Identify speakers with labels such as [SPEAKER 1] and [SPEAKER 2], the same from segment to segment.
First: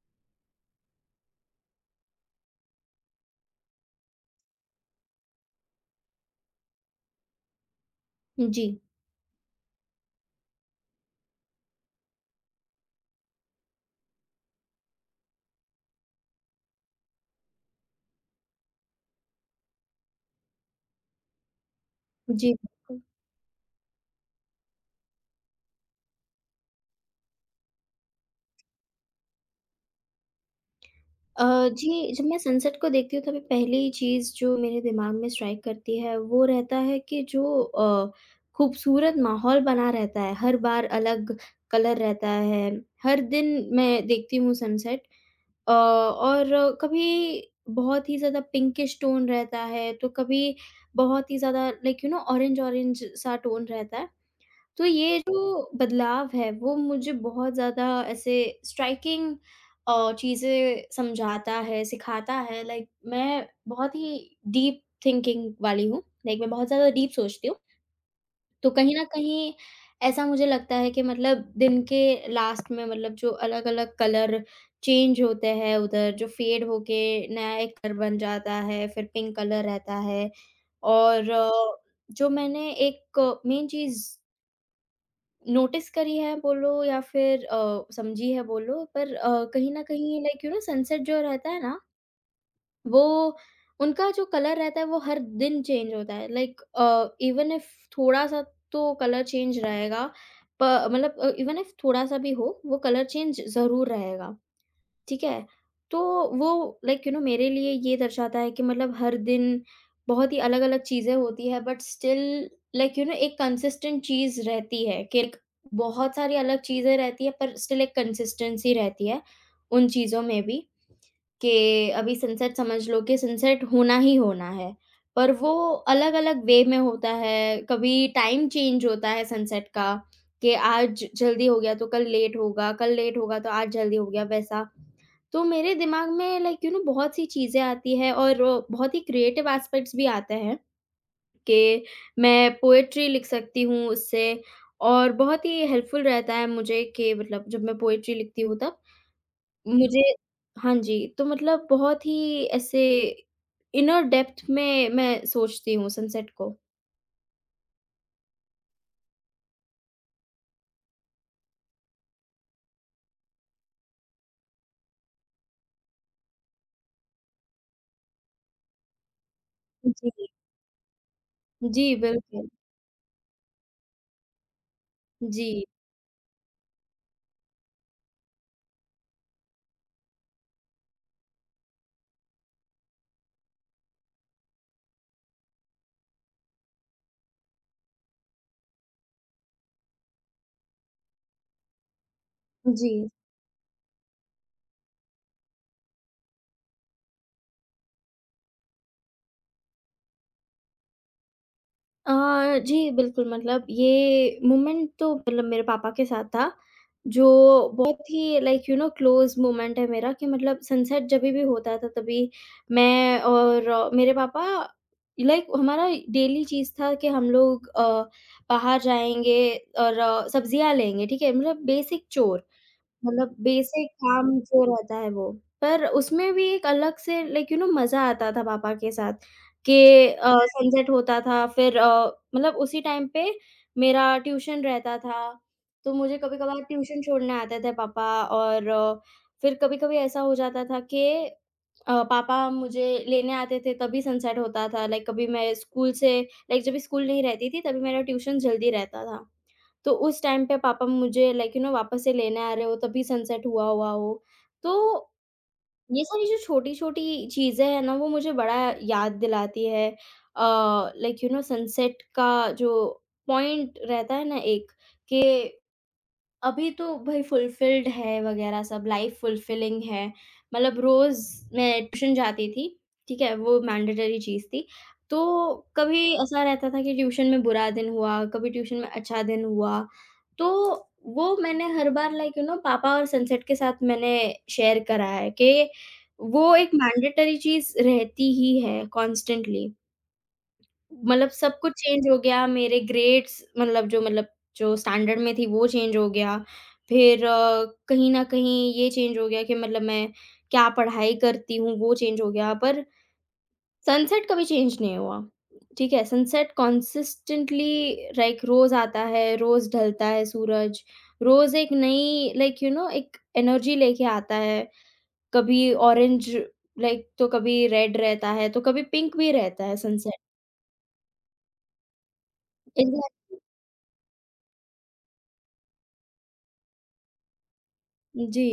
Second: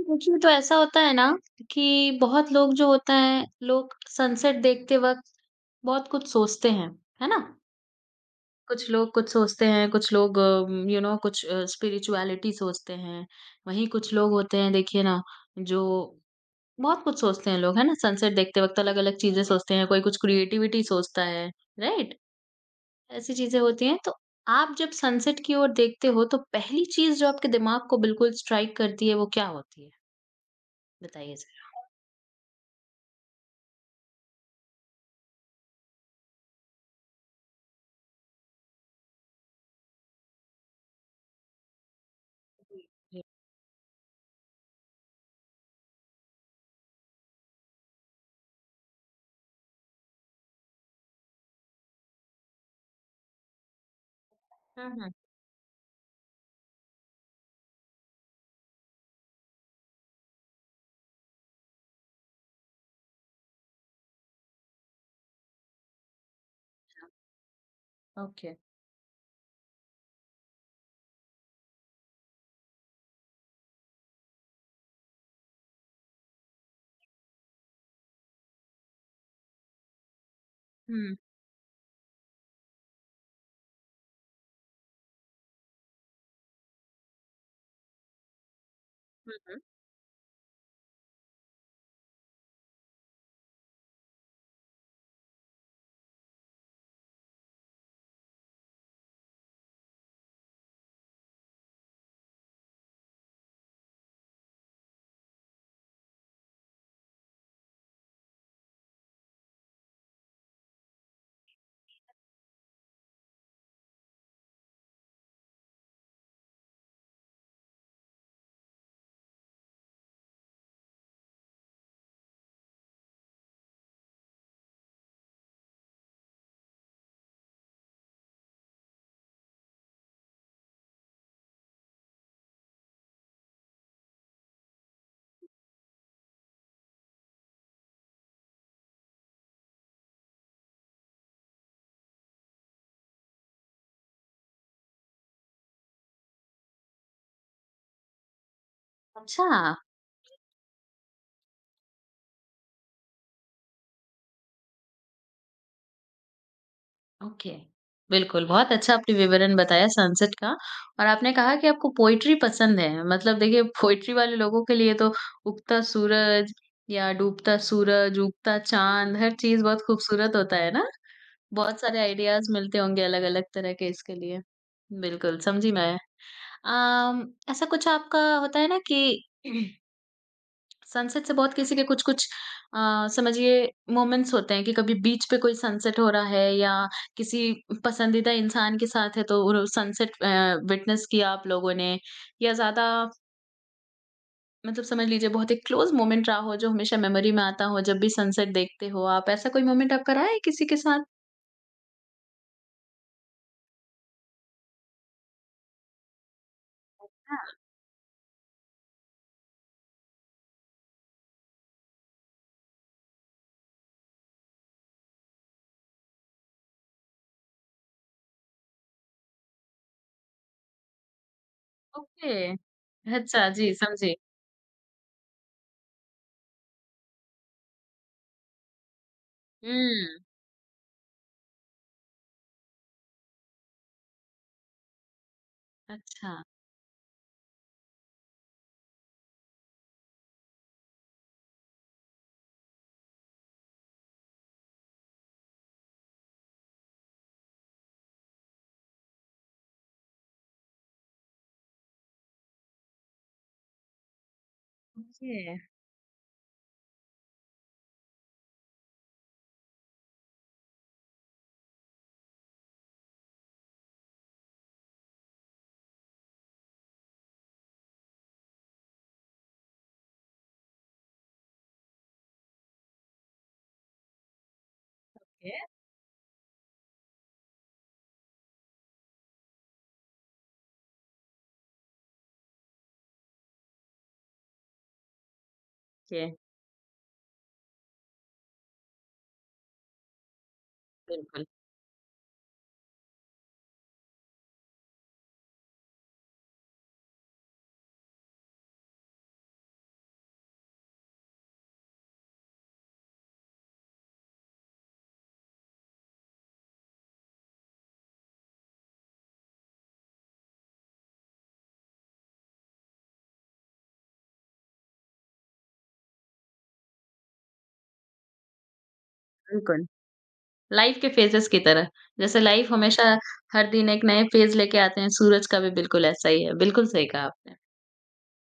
[SPEAKER 1] देखिए, तो ऐसा होता है ना कि बहुत लोग जो होते हैं, लोग सनसेट देखते वक़्त बहुत कुछ सोचते हैं, है ना?
[SPEAKER 2] जी,
[SPEAKER 1] कुछ लोग कुछ सोचते हैं, कुछ लोग कुछ स्पिरिचुअलिटी सोचते हैं। वहीं कुछ लोग होते हैं देखिए ना, जो बहुत कुछ सोचते हैं लोग, है ना? सनसेट देखते वक़्त अलग-अलग चीज़ें सोचते हैं, कोई कुछ क्रिएटिविटी सोचता है, राइट?
[SPEAKER 2] जी।
[SPEAKER 1] ऐसी चीज़ें होती हैं, तो आप जब सनसेट की ओर देखते हो, तो पहली चीज़ जो आपके दिमाग को बिल्कुल स्ट्राइक करती है, वो क्या होती है? बताइए
[SPEAKER 2] अ,
[SPEAKER 1] ज़रा।
[SPEAKER 2] जी, जब मैं सनसेट को देखती हूँ तभी पहली चीज़ जो मेरे दिमाग में स्ट्राइक करती है वो रहता है कि जो खूबसूरत माहौल बना रहता है, हर बार अलग कलर रहता है,
[SPEAKER 1] जी,
[SPEAKER 2] हर
[SPEAKER 1] जी।
[SPEAKER 2] दिन मैं देखती हूँ सनसेट और कभी बहुत ही ज़्यादा पिंकिश टोन रहता है, तो कभी बहुत ही ज़्यादा लाइक यू नो ऑरेंज-ऑरेंज सा टोन रहता है। तो
[SPEAKER 1] हुँ,
[SPEAKER 2] ये जो बदलाव है वो मुझे बहुत ज़्यादा ऐसे स्ट्राइकिंग चीज़ें समझाता है, सिखाता है लाइक मैं बहुत ही डीप थिंकिंग वाली हूँ, लाइक मैं बहुत ज़्यादा डीप सोचती हूँ।
[SPEAKER 1] ओके।
[SPEAKER 2] तो कहीं न कहीं ऐसा मुझे लगता है कि मतलब दिन के लास्ट में मतलब जो अलग-अलग कलर चेंज होते हैं उधर जो फेड होके नया एक कलर बन जाता है, फिर पिंक कलर रहता है
[SPEAKER 1] हुँ।
[SPEAKER 2] और जो मैंने एक मेन चीज़ नोटिस करी है बोलो या फिर समझी है बोलो पर
[SPEAKER 1] हुँ, हुँ।
[SPEAKER 2] कहीं न कहीं लाइक यू नो सनसेट जो रहता है ना, वो उनका जो कलर रहता है वो हर दिन चेंज होता है। लाइक इवन इफ थोड़ा-सा तो कलर चेंज रहेगा प मतलब इवन इफ थोड़ा-सा भी हो, वो कलर चेंज ज़रूर रहेगा। ठीक है? तो वो लाइक यू नो मेरे लिए ये दर्शाता है कि मतलब हर दिन बहुत ही अलग-अलग चीज़ें होती है but still like you know एक कंसिस्टेंट चीज़ रहती है कि एक बहुत सारी अलग चीज़ें रहती है पर स्टिल एक कंसिस्टेंसी रहती है, उन चीज़ों में भी। कि अभी सनसेट समझ लो कि सनसेट होना ही होना है, पर वो अलग-अलग वे में होता है, कभी टाइम चेंज होता है सनसेट का, कि आज जल्दी हो गया तो कल लेट होगा तो आज जल्दी हो गया, वैसा। तो मेरे दिमाग में लाइक यू नो बहुत-सी चीज़ें आती हैं और बहुत ही क्रिएटिव एस्पेक्ट्स भी आते हैं कि मैं पोएट्री लिख सकती हूँ उससे और बहुत ही हेल्पफुल रहता है मुझे कि मतलब जब मैं पोएट्री लिखती हूँ तब।
[SPEAKER 1] अच्छा,
[SPEAKER 2] मुझे हाँ जी, तो मतलब बहुत ही ऐसे इनर डेप्थ में मैं सोचती हूँ सनसेट को।
[SPEAKER 1] ओके। बिल्कुल, बहुत अच्छा आपने विवरण बताया सनसेट का और आपने कहा कि आपको पोएट्री पसंद है। मतलब देखिए पोएट्री वाले लोगों के लिए तो उगता सूरज या डूबता सूरज, उगता चाँद हर चीज़ बहुत
[SPEAKER 2] जी,
[SPEAKER 1] खूबसूरत होता है ना? बहुत
[SPEAKER 2] जी
[SPEAKER 1] सारे
[SPEAKER 2] बिल्कुल।
[SPEAKER 1] आइडियाज़ मिलते होंगे अलग-अलग तरह के इसके लिए। बिल्कुल,
[SPEAKER 2] जी,
[SPEAKER 1] समझी मैं। अम, ऐसा कुछ आपका होता है ना कि सनसेट से बहुत किसी के कुछ-कुछ समझिए मोमेंट्स होते हैं कि कभी बीच पे कोई सनसेट हो रहा है या किसी पसंदीदा इंसान के साथ है, तो वो सनसेट विटनेस किया आप लोगों ने या ज़्यादा
[SPEAKER 2] जी।
[SPEAKER 1] मतलब समझ लीजिए बहुत एक क्लोज़ मोमेंट रहा हो, जो हमेशा मेमोरी में आता हो, जब भी सनसेट देखते हो आप, ऐसा कोई मोमेंट आपका रहा है किसी के साथ?
[SPEAKER 2] अ, जी, बिल्कुल मतलब ये मोमेंट तो मतलब मेरे पापा के साथ था, जो
[SPEAKER 1] हाँ।
[SPEAKER 2] बहुत ही like you know close moment है मेरा कि मतलब सनसेट जभी भी होता था तभी मैं और मेरे पापा लाइक हमारा डेली चीज़ था कि हम लोग बाहर जाएँगे और सब्जियाँ लेंगे, ठीक है? मतलब बेसिक
[SPEAKER 1] ओके।
[SPEAKER 2] चोर। मतलब
[SPEAKER 1] अच्छा, जी
[SPEAKER 2] बेसिक
[SPEAKER 1] समझी।
[SPEAKER 2] काम जो रहता है वो, पर उसमें भी एक अलग से लाइक यू नो मज़ा आता था पापा के साथ कि
[SPEAKER 1] हुँ,
[SPEAKER 2] सनसेट होता था फिर मतलब उसी टाइम पे मेरा ट्यूशन रहता था, तो मुझे
[SPEAKER 1] अच्छा।
[SPEAKER 2] कभी-कभार ट्यूशन छोड़ने आते थे पापा और फिर कभी-कभी ऐसा हो जाता था कि पापा मुझे लेने आते थे तभी सनसेट होता था, लाइक कभी मैं स्कूल से लाइक जब स्कूल नहीं रहती थी तभी मेरा ट्यूशन जल्दी रहता था। तो उस टाइम पे पापा मुझे लाइक यू नो वापस से लेने आ रहे हो, तभी सनसेट हुआ हुआ हो। तो
[SPEAKER 1] ओके,
[SPEAKER 2] ये सारी जो छोटी-छोटी चीज़ें हैं ना, वो मुझे बड़ा याद दिलाती है। लाइक यू नो सनसेट का जो पॉइंट रहता है ना एक, कि अभी तो भाई फुलफिल्ड है वगैरह सब लाइफ फुलफिलिंग है। मतलब रोज़ मैं ट्यूशन जाती थी, ठीक है? वो मैंडेटरी चीज़ थी। तो
[SPEAKER 1] ओके,
[SPEAKER 2] कभी ऐसा रहता था कि ट्यूशन में बुरा दिन हुआ, कभी ट्यूशन में अच्छा दिन हुआ। तो वो मैंने हर बार लाइक यू नो पापा और सनसेट के साथ मैंने शेयर करा है कि
[SPEAKER 1] ओके।
[SPEAKER 2] वो एक मैंडेटरी चीज़ रहती ही है कॉन्स्टेंटली। मतलब
[SPEAKER 1] बिल्कुल,
[SPEAKER 2] सब कुछ चेंज हो गया, मेरे ग्रेड्स मतलब जो स्टैंडर्ड में थी वो चेंज हो गया। फिर कहीं न कहीं ये चेंज हो गया कि मतलब मैं क्या पढ़ाई करती हूँ वो चेंज हो गया, पर सनसेट कभी चेंज नहीं हुआ। ठीक है, सनसेट कंसिस्टेंटली लाइक रोज़ आता है, रोज़ ढलता है सूरज, रोज़ एक नई लाइक यू नो एक एनर्जी लेके आता है। कभी ऑरेंज लाइक तो कभी रेड रहता है, तो कभी पिंक भी रहता है
[SPEAKER 1] बिल्कुल।
[SPEAKER 2] सनसेट।
[SPEAKER 1] लाइफ के फेजेस की तरह। जैसे लाइफ हमेशा
[SPEAKER 2] एग्ज़ैक्ट
[SPEAKER 1] हर दिन एक नए फेज लेके आते हैं, सूरज का भी बिल्कुल ऐसा ही है। बिल्कुल सही कहा आपने।
[SPEAKER 2] जी।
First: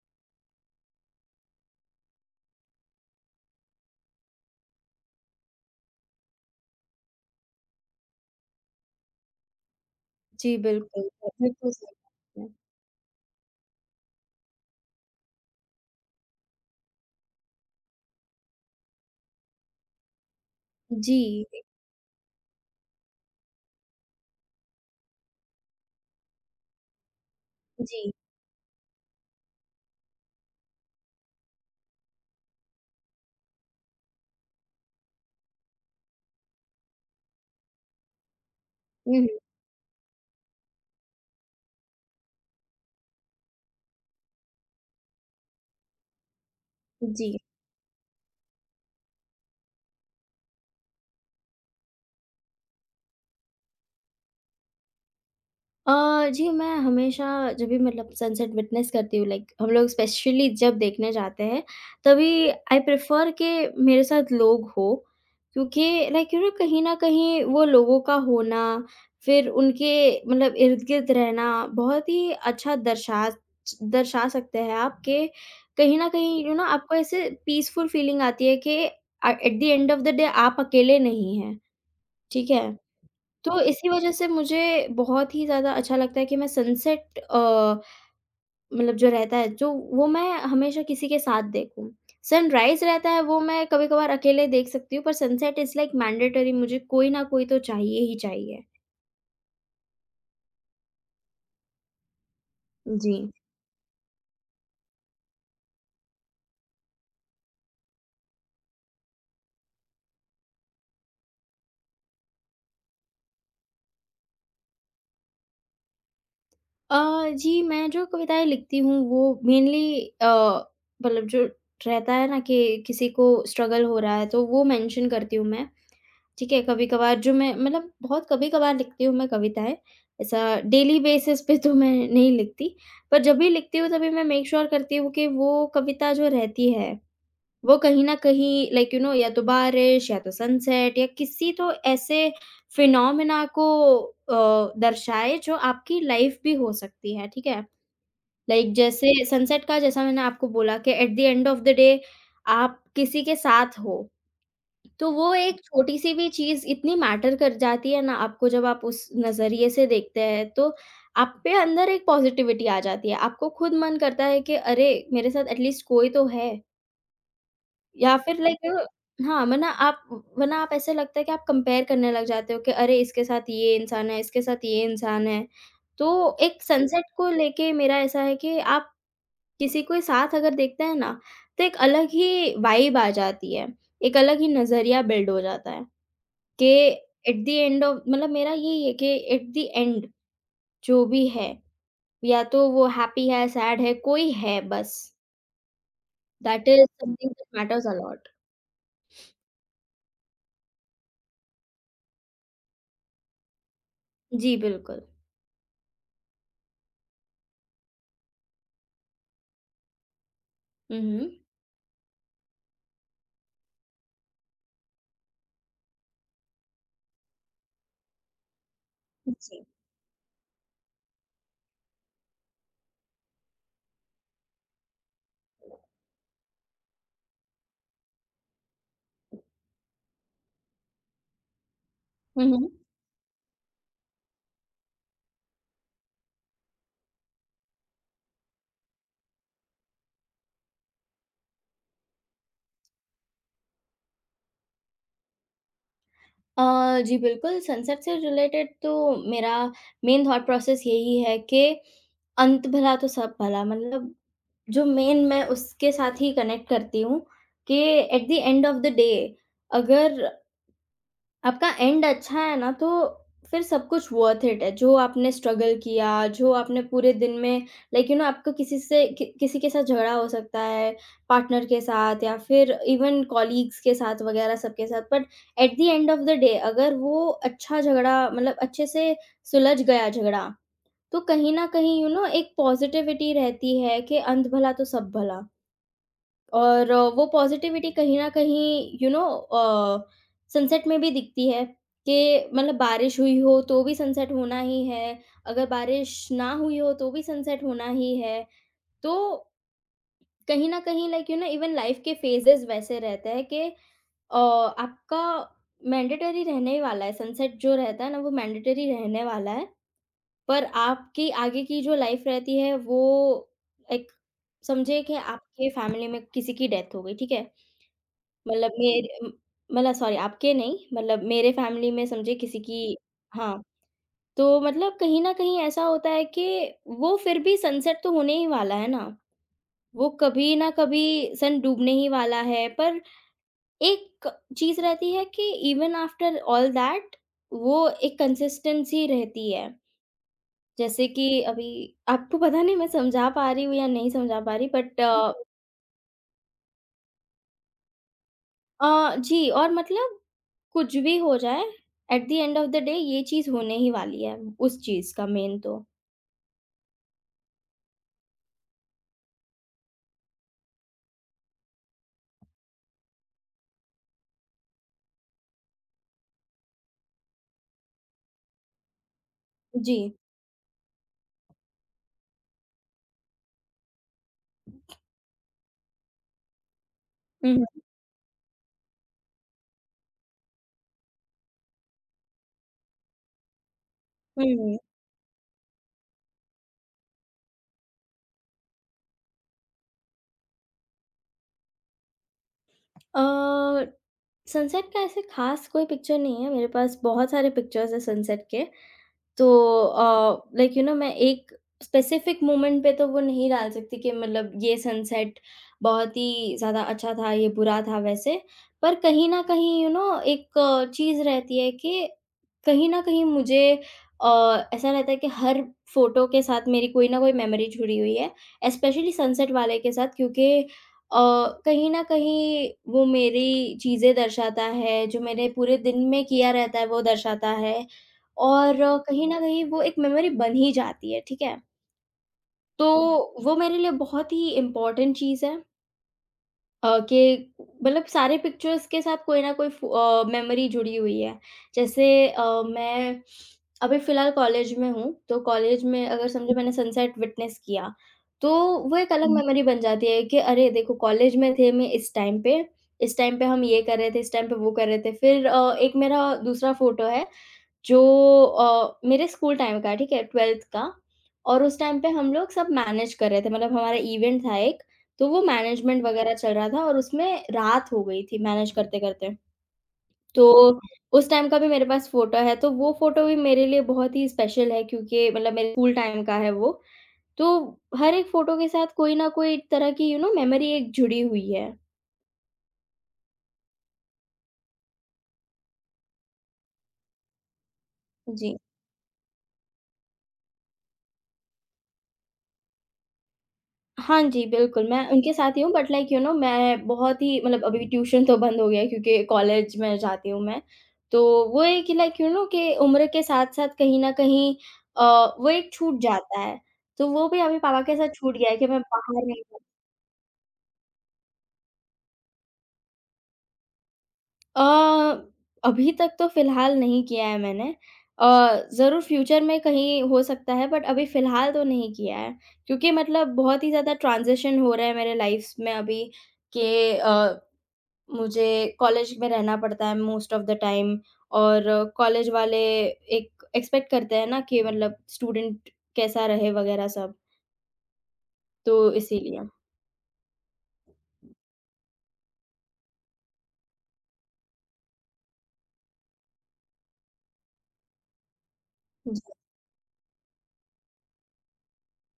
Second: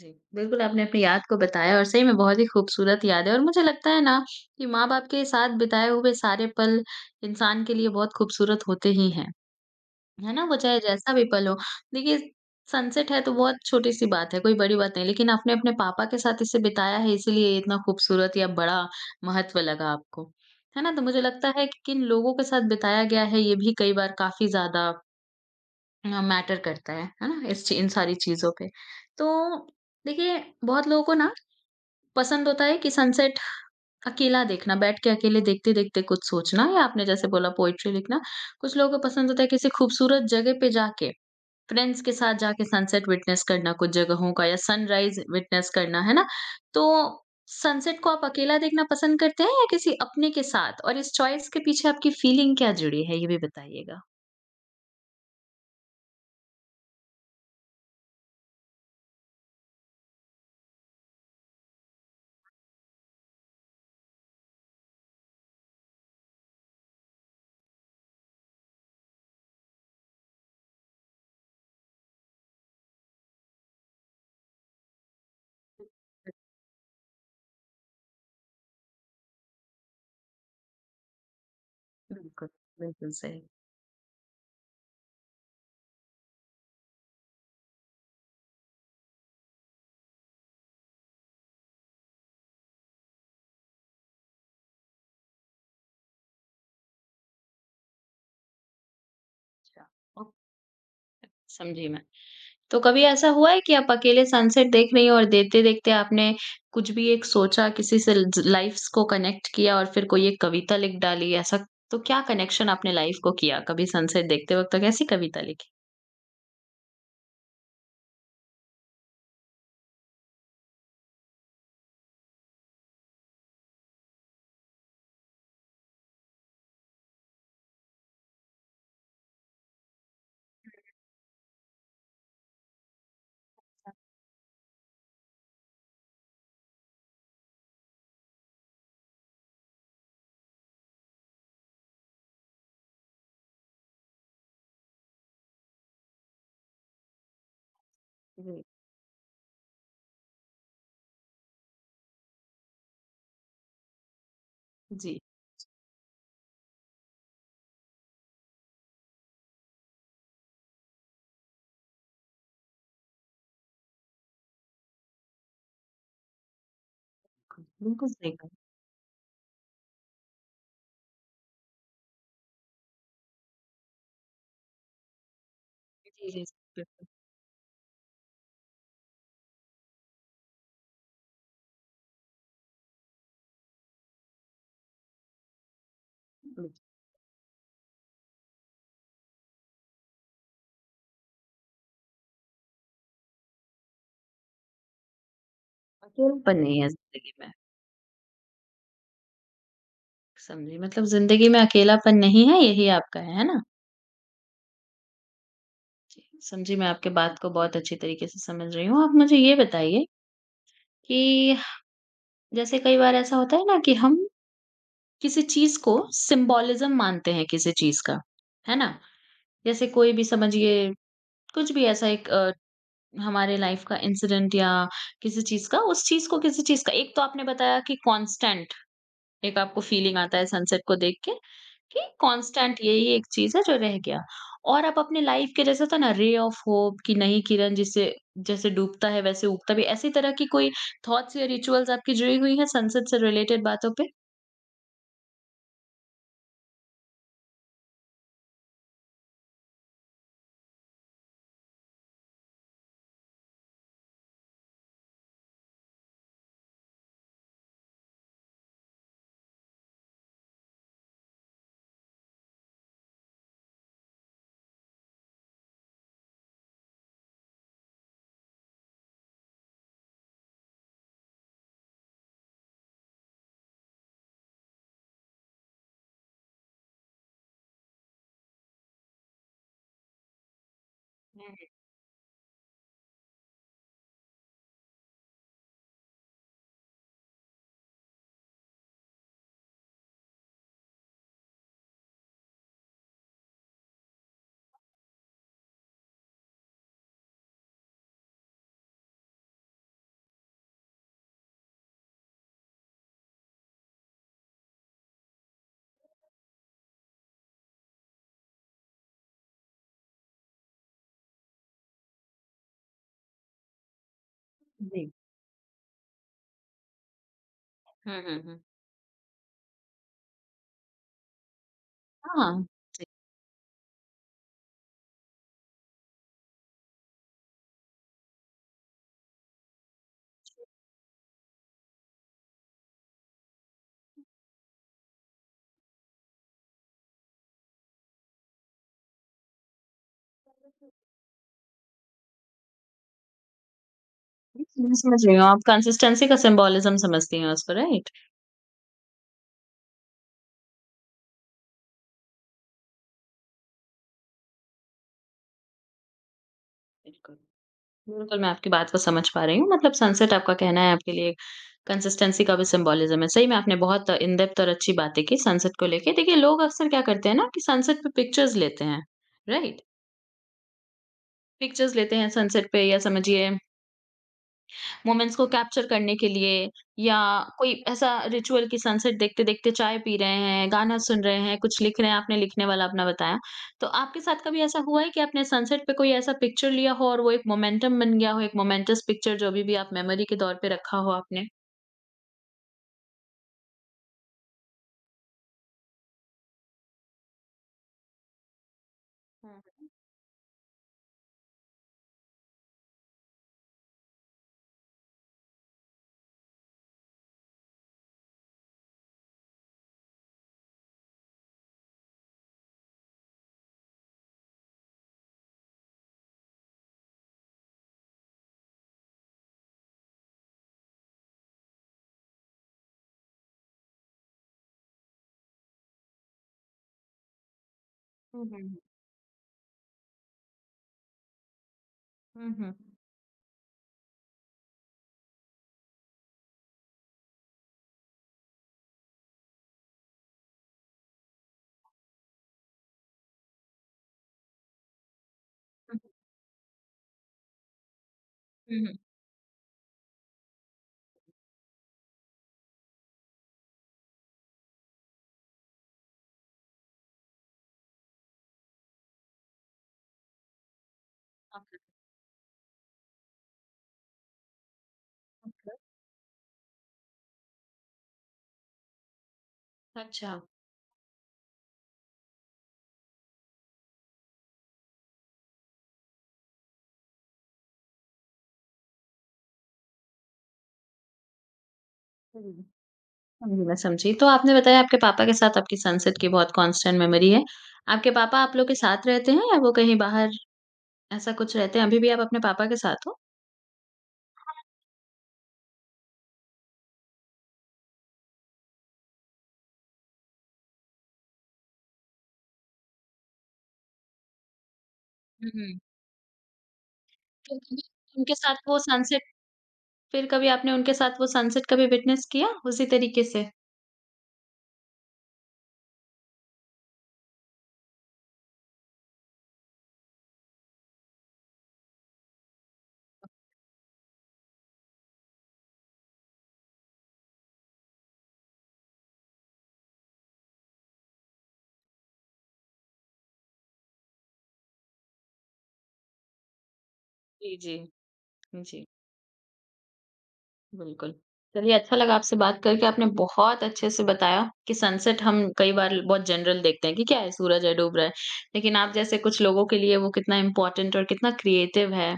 [SPEAKER 1] जी, बिल्कुल आपने अपनी याद को बताया और सही में बहुत ही खूबसूरत याद है और मुझे लगता है ना कि माँ-बाप के साथ बिताए हुए सारे पल इंसान के लिए बहुत खूबसूरत होते ही हैं। है ना?
[SPEAKER 2] जी,
[SPEAKER 1] वो चाहे
[SPEAKER 2] बिल्कुल,
[SPEAKER 1] जैसा भी पल हो।
[SPEAKER 2] बिल्कुल सही
[SPEAKER 1] देखिए,
[SPEAKER 2] बात
[SPEAKER 1] सनसेट है तो बहुत छोटी-सी बात है, कोई बड़ी बात नहीं, लेकिन आपने अपने पापा के साथ इसे बिताया है, इसीलिए ये इतना खूबसूरत या बड़ा महत्व लगा आपको। है ना?
[SPEAKER 2] है।
[SPEAKER 1] तो मुझे
[SPEAKER 2] जी,
[SPEAKER 1] लगता है कि किन लोगों के साथ बिताया गया है, ये भी कई बार काफ़ी ज़्यादा मैटर करता है। है ना? इस ची इन
[SPEAKER 2] जी,
[SPEAKER 1] सारी चीज़ों पे। तो देखिए, बहुत लोगों को ना पसंद होता है कि सनसेट अकेला देखना, बैठ के अकेले देखते-देखते कुछ सोचना या आपने जैसे बोला पोएट्री लिखना। कुछ लोगों को
[SPEAKER 2] हुँ,
[SPEAKER 1] पसंद होता है किसी खूबसूरत जगह पे जाके फ्रेंड्स के साथ जाके सनसेट विटनेस करना कुछ जगहों का या सनराइज विटनेस करना, है ना?
[SPEAKER 2] हुँ,
[SPEAKER 1] तो
[SPEAKER 2] जी।
[SPEAKER 1] सनसेट को आप अकेला देखना पसंद करते हैं या किसी अपने के साथ? और इस चॉइस के पीछे आपकी फीलिंग क्या जुड़ी है, ये भी बताइएगा?
[SPEAKER 2] अ, जी, मैं हमेशा जब भी मतलब सनसेट विटनेस करती हूँ लाइक हम लोग स्पेशली जब देखने जाते हैं, तभी आई प्रेफ़र कि मेरे साथ लोग हों क्योंकि लाइक यू नो कहीं न कहीं वो लोगों का होना, फिर उनके मतलब इर्द-गिर्द रहना बहुत ही अच्छा दर्शा दर्शा सकते हैं आप कि कहीं न कहीं यू नो आपको ऐसे पीसफुल फीलिंग आती है कि at the end of the day आप अकेले नहीं हैं,
[SPEAKER 1] बिल्कुल,
[SPEAKER 2] ठीक है?
[SPEAKER 1] बिल्कुल सही।
[SPEAKER 2] तो इसी वजह से मुझे बहुत ही ज़्यादा अच्छा लगता है कि मैं सनसेट मतलब जो रहता है जो वो मैं हमेशा किसी के साथ देखूँ। सनराइज़ रहता है वो मैं कभी-कभार अकेले देख सकती हूँ, पर सनसेट इज़ लाइक मैंडेटरी मुझे कोई ना कोई तो चाहिए ही चाहिए।
[SPEAKER 1] अच्छा, ओह, समझी मैं। तो कभी
[SPEAKER 2] जी।
[SPEAKER 1] ऐसा हुआ है कि आप अकेले सनसेट देख रही हो और देखते-देखते आपने कुछ भी एक सोचा, किसी से ज लाइफ़्स को कनेक्ट किया और फिर कोई एक कविता लिख डाली, ऐसा? तो क्या कनेक्शन आपने लाइफ़ को किया, कभी सनसेट देखते वक़्त, कैसी कविता लिखी?
[SPEAKER 2] अ, जी, मैं जो कविताएँ लिखती हूँ वो मेनली मतलब जो रहता है ना कि किसी को स्ट्रगल हो रहा है तो वो मेंशन करती हूँ मैं। ठीक है, कभी-कभार जो मैं मतलब बहुत कभी-कभार लिखती हूँ मैं कविताएँ, ऐसा डेली बेसिस पे तो मैं नहीं लिखती, पर जब भी लिखती हूँ तभी मैं मेक श्योर करती हूँ कि वो कविता जो रहती है, वो कहीं न कहीं लाइक यू नो या तो बारिश या तो सनसेट या किसी तो ऐसे फिनोमेना को दर्शाए जो आपकी लाइफ़ भी हो सकती है, ठीक है? लाइक जैसे सनसेट का जैसा मैंने आपको बोला कि at the end of the day आप किसी के साथ हो। तो
[SPEAKER 1] जी,
[SPEAKER 2] वो एक छोटी-सी भी चीज़ इतनी मैटर कर जाती है ना आपको जब आप उस नज़रिए से देखते हैं, तो आप पे अंदर एक पॉज़िटिविटी आ जाती है। आपको खुद मन करता है कि अरे! मेरे साथ एटलीस्ट कोई तो है
[SPEAKER 1] बिल्कुल, बिल्कुल
[SPEAKER 2] या
[SPEAKER 1] सही
[SPEAKER 2] फिर
[SPEAKER 1] कहा।
[SPEAKER 2] लाइक हाँ, वरना आप ऐसा लगता है कि आप कंपेयर करने लग जाते हो कि अरे! इसके साथ ये इंसान है, इसके साथ ये इंसान है।
[SPEAKER 1] जी,
[SPEAKER 2] तो
[SPEAKER 1] जी,
[SPEAKER 2] एक सनसेट
[SPEAKER 1] बिल्कुल,
[SPEAKER 2] को लेके मेरा ऐसा है कि आप किसी को साथ अगर देखते हैं ना, तो एक अलग ही वाइब आ जाती है, एक अलग ही नज़रिया बिल्ड हो जाता है। कि
[SPEAKER 1] बिल्कुल।
[SPEAKER 2] एट द एंड ऑफ मतलब मेरा यही है कि एट द एंड जो भी है, या तो वो हैप्पी है, सैड है, कोई है बस।
[SPEAKER 1] अकेलापन
[SPEAKER 2] दैट
[SPEAKER 1] नहीं
[SPEAKER 2] इज़
[SPEAKER 1] है
[SPEAKER 2] समथिंग
[SPEAKER 1] ज़िंदगी में,
[SPEAKER 2] दैट मैटर्स अ लॉट।
[SPEAKER 1] समझी मतलब ज़िंदगी में अकेलापन नहीं है, यही आपका है ना?
[SPEAKER 2] जी, बिल्कुल।
[SPEAKER 1] जी, समझी मैं आपकी बात को बहुत अच्छी तरीके से समझ रही हूँ। आप मुझे ये बताइए
[SPEAKER 2] हुँ, हुँ।
[SPEAKER 1] कि जैसे कई बार ऐसा होता है ना कि हम किसी चीज़ को सिम्बोलिज़्म मानते हैं किसी चीज़ का, है ना?
[SPEAKER 2] जी।
[SPEAKER 1] जैसे कोई भी समझिए कुछ भी ऐसा एक हमारे लाइफ़ का इंसिडेंट या किसी चीज़ का उस चीज़ को किसी चीज़ का एक तो आपने बताया कि कॉन्स्टेंट एक आपको फीलिंग आता है सनसेट को देख के कि
[SPEAKER 2] हुँ, हुँ।
[SPEAKER 1] कांस्टेंट यही एक चीज़ है जो रह गया। और आप अपने लाइफ के जैसे होता है ना रे ऑफ होप कि नई किरण जिसे जैसे डूबता है वैसे उगता भी, ऐसी तरह की कोई थॉट्स या रिचुअल्स आपकी जुड़ी हुई हैं सनसेट से रिलेटेड बातों पे?
[SPEAKER 2] अ, जी बिल्कुल, सनसेट से रिलेटेड तो मेरा मेन थॉट प्रोसेस यही है कि अंत भला तो सब भला। मतलब जो मेन मैं उसके साथ ही कनेक्ट करती हूँ कि at the end of the day अगर आपका एंड अच्छा है ना, तो फिर सब कुछ वर्थ इट है। जो आपने स्ट्रगल किया, जो आपने पूरे दिन में लाइक यू नो आपको किसी से कि किसी के साथ झगड़ा हो सकता है, पार्टनर के साथ या फिर इवन कॉलीग्स के साथ वगैरह सबके साथ। But at the end of the day अगर वो अच्छा झगड़ा मतलब अच्छे से सुलझ गया झगड़ा, तो कहीं न कहीं यू you नो know, एक पॉज़िटिविटी रहती है कि अंत भला तो सब भला। और वो पॉज़िटिविटी कहीं न कहीं यू नो सनसेट में भी दिखती है कि मतलब बारिश हुई हो तो भी सनसेट होना ही है, अगर बारिश ना हुई हो तो भी सनसेट होना ही है। तो कहीं न कहीं like you know even life के फ़ेजेज़ वैसे रहते हैं कि आपका मैंडेटरी रहने वाला है, सनसेट जो रहता है ना वो मैंडेटरी रहने वाला है। पर आपकी आगे की जो लाइफ़ रहती है वो एक समझिए
[SPEAKER 1] जी।
[SPEAKER 2] कि आपके फ़ैमिली में किसी की डेथ हो गई, ठीक है?
[SPEAKER 1] हुँ, हुँ, हुँ।
[SPEAKER 2] मतलब मेरे मतलब सॉरी आपके नहीं, मतलब मेरे फैमिली में समझिए किसी
[SPEAKER 1] हाँ,
[SPEAKER 2] की हाँ, तो मतलब कहीं न कहीं ऐसा होता है कि वो फिर भी सनसेट तो होने ही वाला है ना, वो कभी ना कभी सन डूबने ही वाला है, पर एक चीज़ रहती है कि इवन आफ्टर ऑल दैट वो एक कंसिस्टेंसी रहती है। जैसे कि अभी आपको पता नहीं मैं समझा पा रही हूँ या नहीं समझा पा रही
[SPEAKER 1] मैं
[SPEAKER 2] बट
[SPEAKER 1] समझ रही हूँ आप कंसिस्टेंसी का सिम्बोलिज़्म समझती हैं उसको, राइट?
[SPEAKER 2] जी और मतलब कुछ भी हो जाए at the end of the day ये चीज़ होने ही वाली है, उस चीज़ का मेन तो।
[SPEAKER 1] बिल्कुल। बिल्कुल, मैं आपकी बात को समझ पा रही हूँ। मतलब सनसेट आपका कहना है आपके लिए कंसिस्टेंसी का भी सिंबोलिज़्म है। सही में आपने बहुत इन डेप्थ और अच्छी बातें की सनसेट को लेके। देखिए लोग अक्सर क्या करते हैं ना कि सनसेट पे पिक्चर्स लेते हैं, राइट?
[SPEAKER 2] जी।
[SPEAKER 1] पिक्चर्स लेते हैं सनसेट पे या समझिए मोमेंट्स को कैप्चर करने के लिए या
[SPEAKER 2] हुँ,
[SPEAKER 1] कोई
[SPEAKER 2] हुँ।
[SPEAKER 1] ऐसा रिचुअल कि सनसेट देखते-देखते चाय पी रहे हैं, गाना सुन रहे हैं, कुछ लिख रहे हैं, आपने लिखने वाला अपना बताया। तो आपके साथ कभी
[SPEAKER 2] हुँ।
[SPEAKER 1] ऐसा हुआ है कि आपने सनसेट पे कोई ऐसा पिक्चर लिया हो और वो एक मोमेंटम बन गया हो, एक मोमेंटस पिक्चर जो अभी भी आप मेमोरी के तौर पे रखा हो आपने?
[SPEAKER 2] अ, सनसेट का ऐसे ख़ास कोई पिक्चर नहीं है मेरे पास, बहुत सारे पिक्चर्स हैं सनसेट के। तो लाइक यू नो मैं एक स्पेसिफिक मोमेंट पे तो वो नहीं डाल सकती कि मतलब ये सनसेट बहुत ही ज़्यादा अच्छा था, ये बुरा था वैसे। पर कहीं न कहीं यू you नो know, एक चीज़ रहती है कि कहीं न कहीं मुझे ऐसा रहता है कि हर फ़ोटो के साथ मेरी कोई न कोई मेमोरी जुड़ी हुई है, स्पेशली सनसेट वाले के साथ क्योंकि कहीं न कहीं वो मेरी चीज़ें दर्शाता है, जो मैंने पूरे दिन में किया रहता है वो दर्शाता है।
[SPEAKER 1] हुँ,
[SPEAKER 2] और
[SPEAKER 1] हुँ।
[SPEAKER 2] कहीं न कहीं वो एक मेमोरी बन ही जाती है, ठीक है?
[SPEAKER 1] हुँ, हुँ,
[SPEAKER 2] तो
[SPEAKER 1] हुँ।
[SPEAKER 2] वो मेरे लिए बहुत ही इम्पोर्टेंट चीज़ है कि मतलब सारे पिक्चर्स के साथ कोई ना कोई मेमोरी जुड़ी हुई है। जैसे मैं अभी फ़िलहाल कॉलेज में हूँ, तो कॉलेज
[SPEAKER 1] हुँ,
[SPEAKER 2] में
[SPEAKER 1] हुँ।
[SPEAKER 2] अगर समझो मैंने सनसेट विटनेस किया, तो
[SPEAKER 1] हुँ, हुँ,
[SPEAKER 2] वो
[SPEAKER 1] हुँ।
[SPEAKER 2] एक अलग हुँ। मेमोरी बन जाती है कि अरे देखो कॉलेज में थे मैं इस टाइम पे हम ये कर रहे थे, इस टाइम पे वो कर रहे थे। फिर एक मेरा दूसरा फ़ोटो है जो मेरे स्कूल टाइम का है, ठीक है? 12th का और
[SPEAKER 1] ओके।
[SPEAKER 2] उस टाइम पे हम लोग सब मैनेज कर रहे थे, मतलब हमारा इवेंट था एक, तो वो
[SPEAKER 1] ओके।
[SPEAKER 2] मैनेजमेंट वगैरह चल रहा था और उसमें रात हो गई थी मैनेज करते-करते।
[SPEAKER 1] अच्छा।
[SPEAKER 2] तो उस टाइम का भी मेरे पास फ़ोटो है, तो वो फ़ोटो भी मेरे लिए बहुत ही स्पेशल है क्योंकि मतलब मेरे स्कूल टाइम का है वो। तो हर एक फ़ोटो के साथ कोई ना कोई तरह की यू नो मेमोरी एक जुड़ी हुई है।
[SPEAKER 1] हुँ। समझी, मैं समझी। तो आपने बताया आपके पापा के साथ आपकी सनसेट की बहुत कांस्टेंट मेमोरी है। आपके पापा आप
[SPEAKER 2] जी।
[SPEAKER 1] लोग के जी। साथ रहते हैं या वो कहीं बाहर ऐसा कुछ रहते हैं अभी भी आप अपने पापा के साथ हो?
[SPEAKER 2] हाँ जी, बिल्कुल, मैं उनके साथ ही हूँ बट लाइक यू नो मैं बहुत ही मतलब अभी ट्यूशन तो बंद हो गया है क्योंकि कॉलेज में जाती हूँ मैं। तो वो है कि लाइक यू नो कि उम्र के साथ-साथ कहीं न कहीं वो
[SPEAKER 1] हुँ,
[SPEAKER 2] एक
[SPEAKER 1] हुँ।
[SPEAKER 2] छूट जाता है। तो वो भी अभी
[SPEAKER 1] फिर
[SPEAKER 2] पापा के साथ
[SPEAKER 1] कभी उनके
[SPEAKER 2] छूट गया है
[SPEAKER 1] साथ
[SPEAKER 2] कि
[SPEAKER 1] वो
[SPEAKER 2] मैं
[SPEAKER 1] सनसेट
[SPEAKER 2] बाहर नहीं जा-
[SPEAKER 1] फिर कभी आपने उनके साथ वो सनसेट कभी विटनेस किया उसी तरीके से?
[SPEAKER 2] अ, अभी तक तो फ़िलहाल नहीं किया है मैंने। ज़रूर फ्यूचर में कहीं हो सकता है बट अभी फ़िलहाल तो नहीं किया है। क्योंकि मतलब बहुत ही ज़्यादा ट्रांज़िशन हो रहा है मेरे लाइफ़्स में अभी कि अ मुझे कॉलेज में रहना पड़ता है मोस्ट ऑफ द टाइम और कॉलेज वाले एक एक्सपेक्ट करते हैं ना कि मतलब स्टूडेंट कैसा रहे वगैरह सब,
[SPEAKER 1] जी, जी।
[SPEAKER 2] तो
[SPEAKER 1] जी।
[SPEAKER 2] इसीलिए।
[SPEAKER 1] बिल्कुल। चलिए अच्छा लगा आपसे बात करके, आपने बहुत अच्छे से बताया कि सनसेट हम कई बार बहुत जनरल देखते हैं कि क्या है सूरज है, डूब रहा है। लेकिन आप जैसे
[SPEAKER 2] जी,
[SPEAKER 1] कुछ लोगों के लिए वो कितना इम्पोर्टेंट और कितना क्रिएटिव है,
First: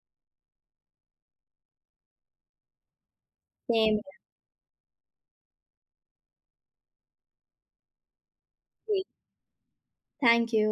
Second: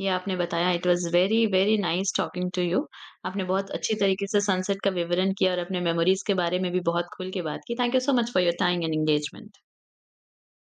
[SPEAKER 1] ये आपने बताया। It was very, very nice talking to you. आपने बहुत अच्छी
[SPEAKER 2] सेम,
[SPEAKER 1] तरीके से सनसेट का विवरण किया और अपने मेमोरीज़ के बारे में भी बहुत खुल के बात की। Thank you so much for your time and engagement.
[SPEAKER 2] Thank you.